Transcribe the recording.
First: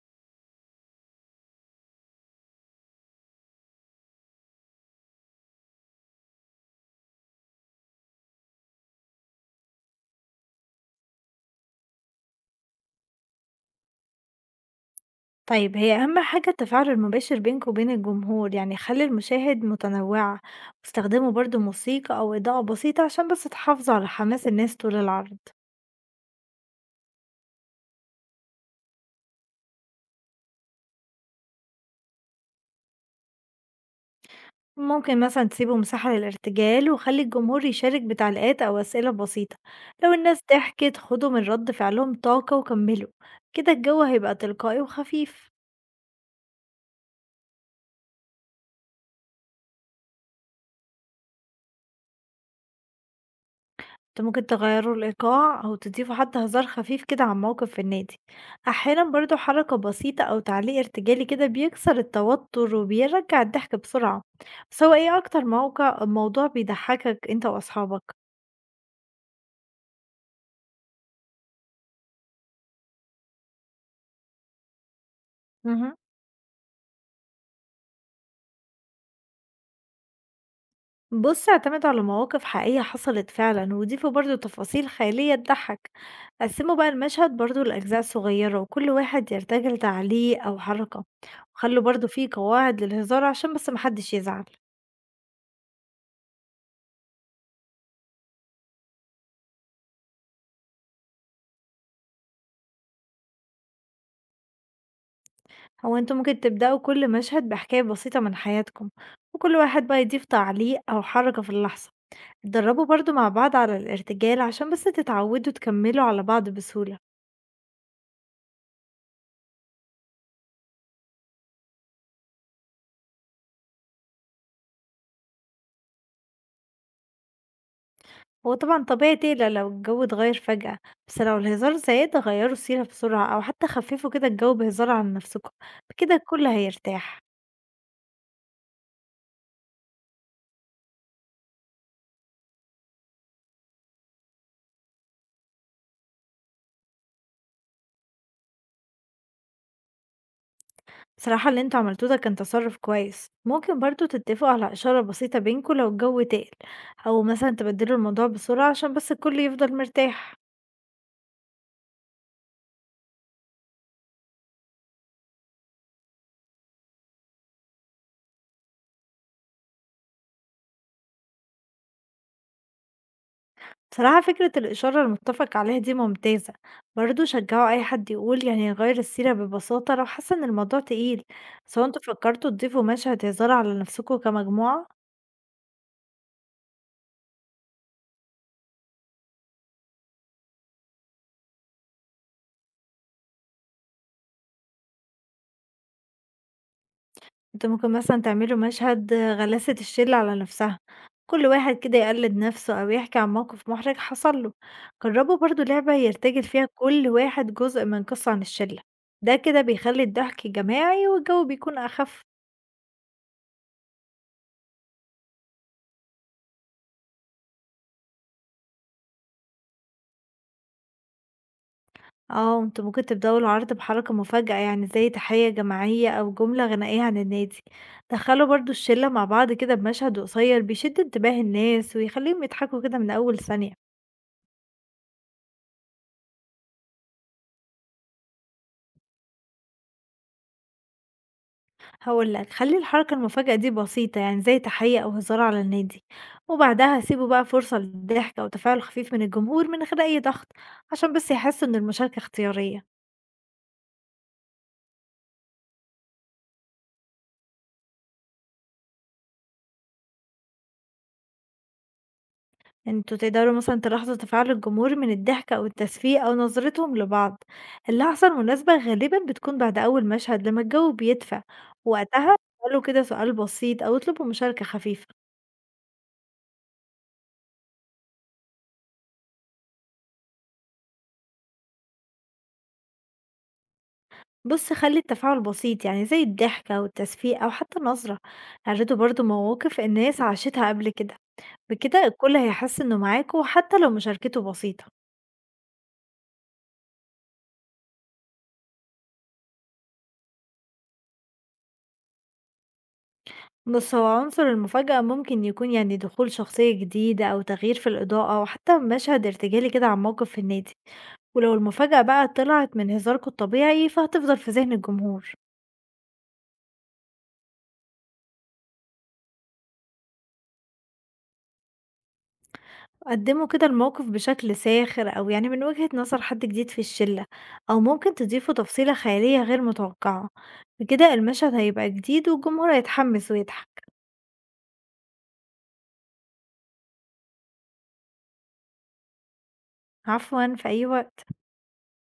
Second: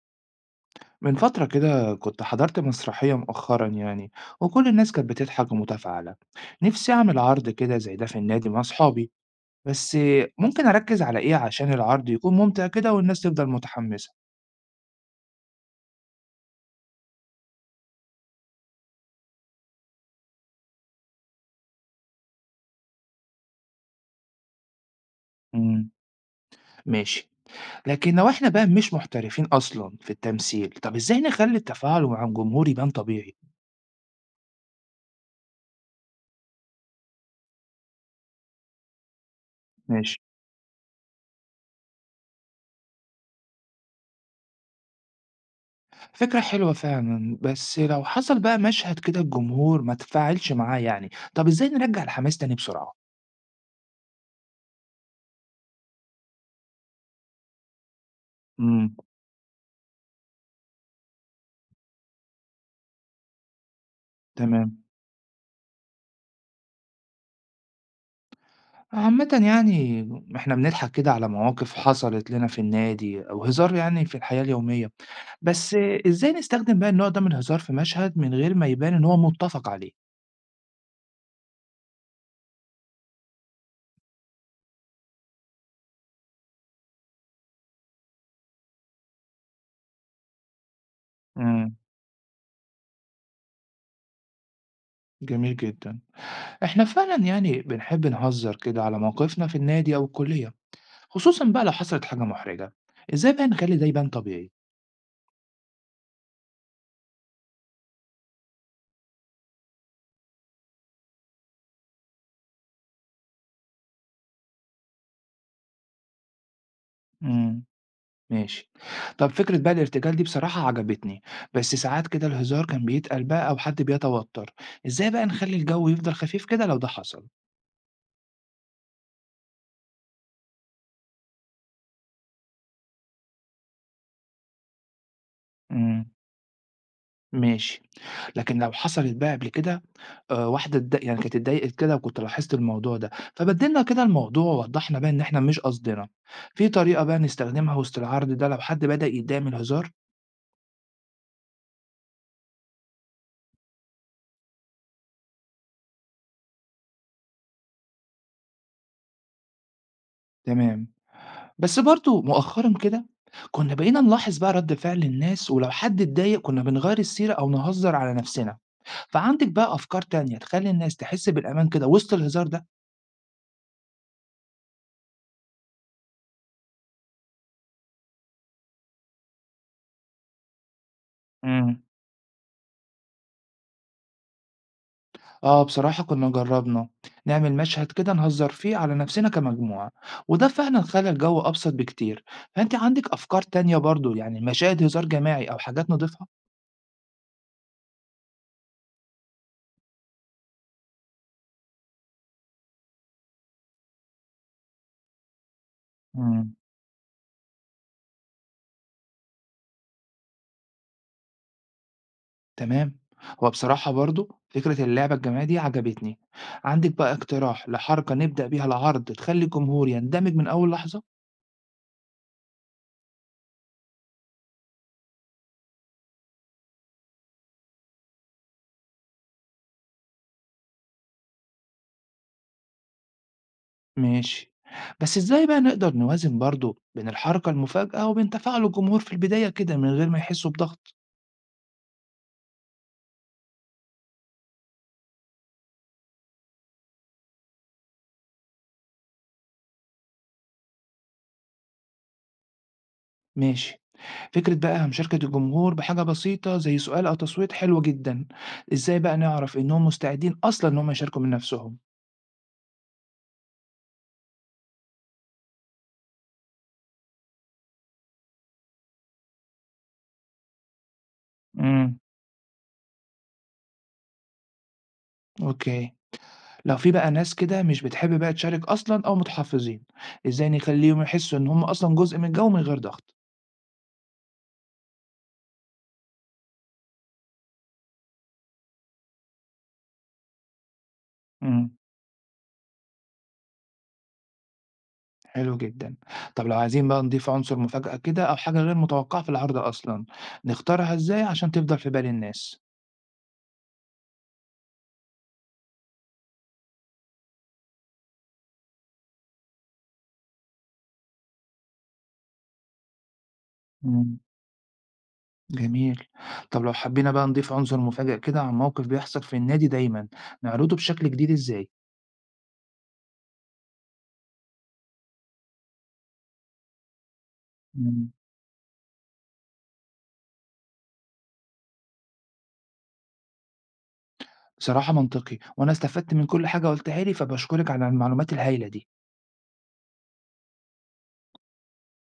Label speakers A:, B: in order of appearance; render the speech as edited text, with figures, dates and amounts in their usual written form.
A: من فترة كده كنت حضرت مسرحية مؤخرا يعني، وكل الناس كانت بتضحك ومتفاعلة. نفسي أعمل عرض كده زي ده في النادي مع أصحابي، بس ممكن أركز على إيه عشان العرض يكون ممتع كده والناس تفضل متحمسة؟
B: طيب، هي أهم حاجة التفاعل المباشر بينك وبين الجمهور. يعني خلي المشاهد متنوعة واستخدموا برضو موسيقى أو إضاءة بسيطة عشان بس تحافظوا على حماس الناس طول العرض.
A: امم ماشي. لكن لو إحنا بقى مش محترفين أصلا في التمثيل، طب إزاي نخلي التفاعل مع الجمهور يبان طبيعي؟
B: ممكن مثلا تسيبوا مساحة للارتجال وخلي الجمهور يشارك بتعليقات أو أسئلة بسيطة. لو
A: ماشي.
B: الناس ضحكت خدوا من رد فعلهم طاقة وكملوا. كده الجو هيبقى تلقائي وخفيف.
A: فكرة حلوة فعلا، بس لو حصل بقى مشهد كده الجمهور ما تفاعلش معاه يعني، طب إزاي نرجع الحماس تاني بسرعة؟
B: أنتوا ممكن تغيّروا الإيقاع أو تضيفوا حتى هزار خفيف كده عن موقف في النادي،
A: امم.
B: أحيانًا برضه حركة بسيطة أو تعليق ارتجالي كده بيكسر التوتر وبيرجّع الضحك بسرعة،
A: تمام.
B: بس هو إيه أكتر موقع موضوع بيضحّكك أنت وأصحابك؟
A: عامةً يعني إحنا بنضحك كده على مواقف حصلت لنا في النادي أو هزار يعني في الحياة اليومية، بس
B: اهم.
A: إزاي نستخدم بقى النوع ده من الهزار في مشهد من غير ما يبان إن هو متّفق عليه؟
B: بُص، اعتمدوا على مواقف حقيقية حصلت فعلًا، وضيفوا برضه تفاصيل خيالية تضحّك، قسّموا بقى المشهد برضه لأجزاء صغيّرة وكل واحد يرتجل تعليق أو حركة،
A: إمم.
B: وخلّوا برضه في قواعد للهزار عشان بس ما حدش يزعل.
A: جميل جدًا. إحنا فعلًا يعني بنحب نهزر كده على مواقفنا في النادي أو الكلية، خصوصًا بقى لو حصلت حاجة محرجة، إزاي بقى نخلّي ده يبان طبيعي؟
B: هو انتوا ممكن تبدأوا كل مشهد بحكاية بسيطة من حياتكم، وكل واحد بقى يضيف تعليق أو حركة في اللحظة. اتدربوا برضو مع بعض على الارتجال عشان بس تتعودوا تكملوا على بعض بسهولة.
A: إمم. ماشي. طب فكرة بقى الارتجال دي بصراحة عجبتني، بس ساعات كده الهزار كان بيتقل بقى أو حد بيتوتر، إزاي بقى نخلي الجو يفضل خفيف كده لو ده حصل؟
B: هو طبعا طبيعي تقلق لو الجو اتغير فجأة، بس لو الهزار زاد غيروا السيرة بسرعة أو حتى خففوا كده الجو بهزار عن نفسكم.
A: إمم.
B: بكده الكل هيرتاح.
A: ماشي. لكن لو حصلت بقى قبل كده واحدة اتض يعني كانت اتضايقت كده وكنت لاحظت الموضوع ده، فبدّلنا كده الموضوع ووضّحنا بقى إن إحنا مش قصدنا، في طريقة بقى نستخدمها وسط العرض ده لو حد بدأ يتضايق من الهزار؟
B: بصراحة اللي انتوا عملتوه ده كان تصرف كويس. ممكن برضو تتفقوا على إشارة بسيطة بينكم لو الجو تقل، أو مثلا تبدلوا الموضوع بسرعة عشان بس الكل يفضل مرتاح.
A: تمام. بس برضه مؤخرًا كده كنا بقينا نلاحظ بقى رد فعل الناس، ولو حد اتضايق كنا بنغيّر السيرة أو نهزّر على نفسنا، فعندِك بقى أفكار تانية تخلّي الناس تحس بالأمان كده وسط الهزار ده؟
B: بصراحة فكرة الإشارة المتفق عليها دي ممتازة. برضه شجعوا أي حد يقول، يعني يغير السيرة ببساطة لو حس إن الموضوع تقيل،
A: امم.
B: سواء انتوا فكرتوا تضيفوا مشهد هزار على نفسكوا كمجموعة.
A: آه، بصراحة كنا جرّبنا نعمل مشهد كده نهزّر فيه على نفسنا كمجموعة، وده فعلًا خلّى الجو أبسط بكتير، فأنتِ عندِك أفكار تانية برضه يعني مشاهد هزار جماعي أو حاجات نضيفها؟
B: انتوا ممكن مثلا تعملوا مشهد غلاسة الشلة على نفسها، كل واحد كده يقلد نفسه أو يحكي عن موقف محرج حصل له. جربوا برضه لعبة يرتجل
A: امم.
B: فيها كل واحد جزء من قصة عن الشلة. ده كده بيخلي الضحك جماعي والجو بيكون أخف.
A: تمام. هو بصراحة برضه فكرة اللعبة الجماعية دي عجبتني، عندك بقى اقتراح لحركة نبدأ بيها العرض تخلي الجمهور يندمج من أول لحظة؟
B: آه، أنتم ممكن تبدأوا العرض بحركة مفاجأة، يعني زي تحية جماعية أو جملة غنائية عن النادي. دخلوا برضو الشلة مع بعض كده بمشهد قصير بيشد انتباه الناس ويخليهم يضحكوا كده من أول ثانية.
A: ماشي، بس إزاي بقى نقدر نوازن برضه بين الحركة المفاجأة وبين تفاعل الجمهور في البداية كده من غير ما يحسوا بضغط؟
B: هقول لك، خلي الحركة المفاجأة دي بسيطة، يعني زي تحية أو هزار على النادي، وبعدها سيبوا بقى فرصة للضحك أو تفاعل خفيف من الجمهور من غير أي ضغط، عشان بس يحسوا إن المشاركة اختيارية.
A: ماشي. فكرة بقى مشاركة الجمهور بحاجة بسيطة زي سؤال أو تصويت حلوة جدا، إزاي بقى نعرف إنهم مستعدين أصلا إن هم يشاركوا من نفسهم؟
B: أنتم تقدروا مثلًا تلاحظوا تفاعل الجمهور من الضحك أو التسفيه أو نظرتهم لبعض، اللحظة المناسبة غالبًا بتكون بعد أول مشهد لما الجو بيدفى،
A: امم.
B: وقتها اسألوا كده سؤال بسيط أو اطلبوا مشاركة خفيفة.
A: أوكي. لو في بقى ناس كده مش بتحب بقى تشارك أصلا أو متحفظين، إزاي نخليهم يحسوا إن هم أصلا جزء من الجو من غير ضغط؟
B: بُص، خلّي التفاعل بسيط، يعني زي الضحك أو التسفيه أو حتى النظرة، اعرضوا برضه مواقف الناس عاشتها قبل كده،
A: امم.
B: بكده الكل هيحس إنه معاكم حتى لو مشاركته بسيطة.
A: حلو جدا. طب لو عايزين بقى نضيف عنصر مفاجأة كده أو حاجة غير متوقعة في العرض أصلا، نختارها إزاي عشان تفضل في بال الناس؟
B: بُص، هو عنصر المفاجأة ممكن يكون، يعني دخول شخصية جديدة أو تغيير في الإضاءة أو حتى مشهد ارتجالي كده عن موقف في النادي، ولو المفاجأة بقى طلعت من هزاركم الطبيعي
A: مم.
B: فهتفضل في ذهن الجمهور.
A: جميل. طب لو حبينا بقى نضيف عنصر مفاجأ كده عن موقف بيحصل في النادي دايما، نعرضه بشكل جديد إزاي؟
B: قدموا كده الموقف بشكل ساخر أو يعني من وجهة نظر حد جديد في الشلة، أو
A: مم.
B: ممكن تضيفوا تفصيلة خيالية غير متوقعة، بكده المشهد هيبقى جديد والجمهور هيتحمس ويضحك.
A: بصراحة منطقي، وأنا استفدت من كل حاجة قلتها لي، فبشكرك على المعلومات الهائلة دي.
B: عفوا، في أي وقت.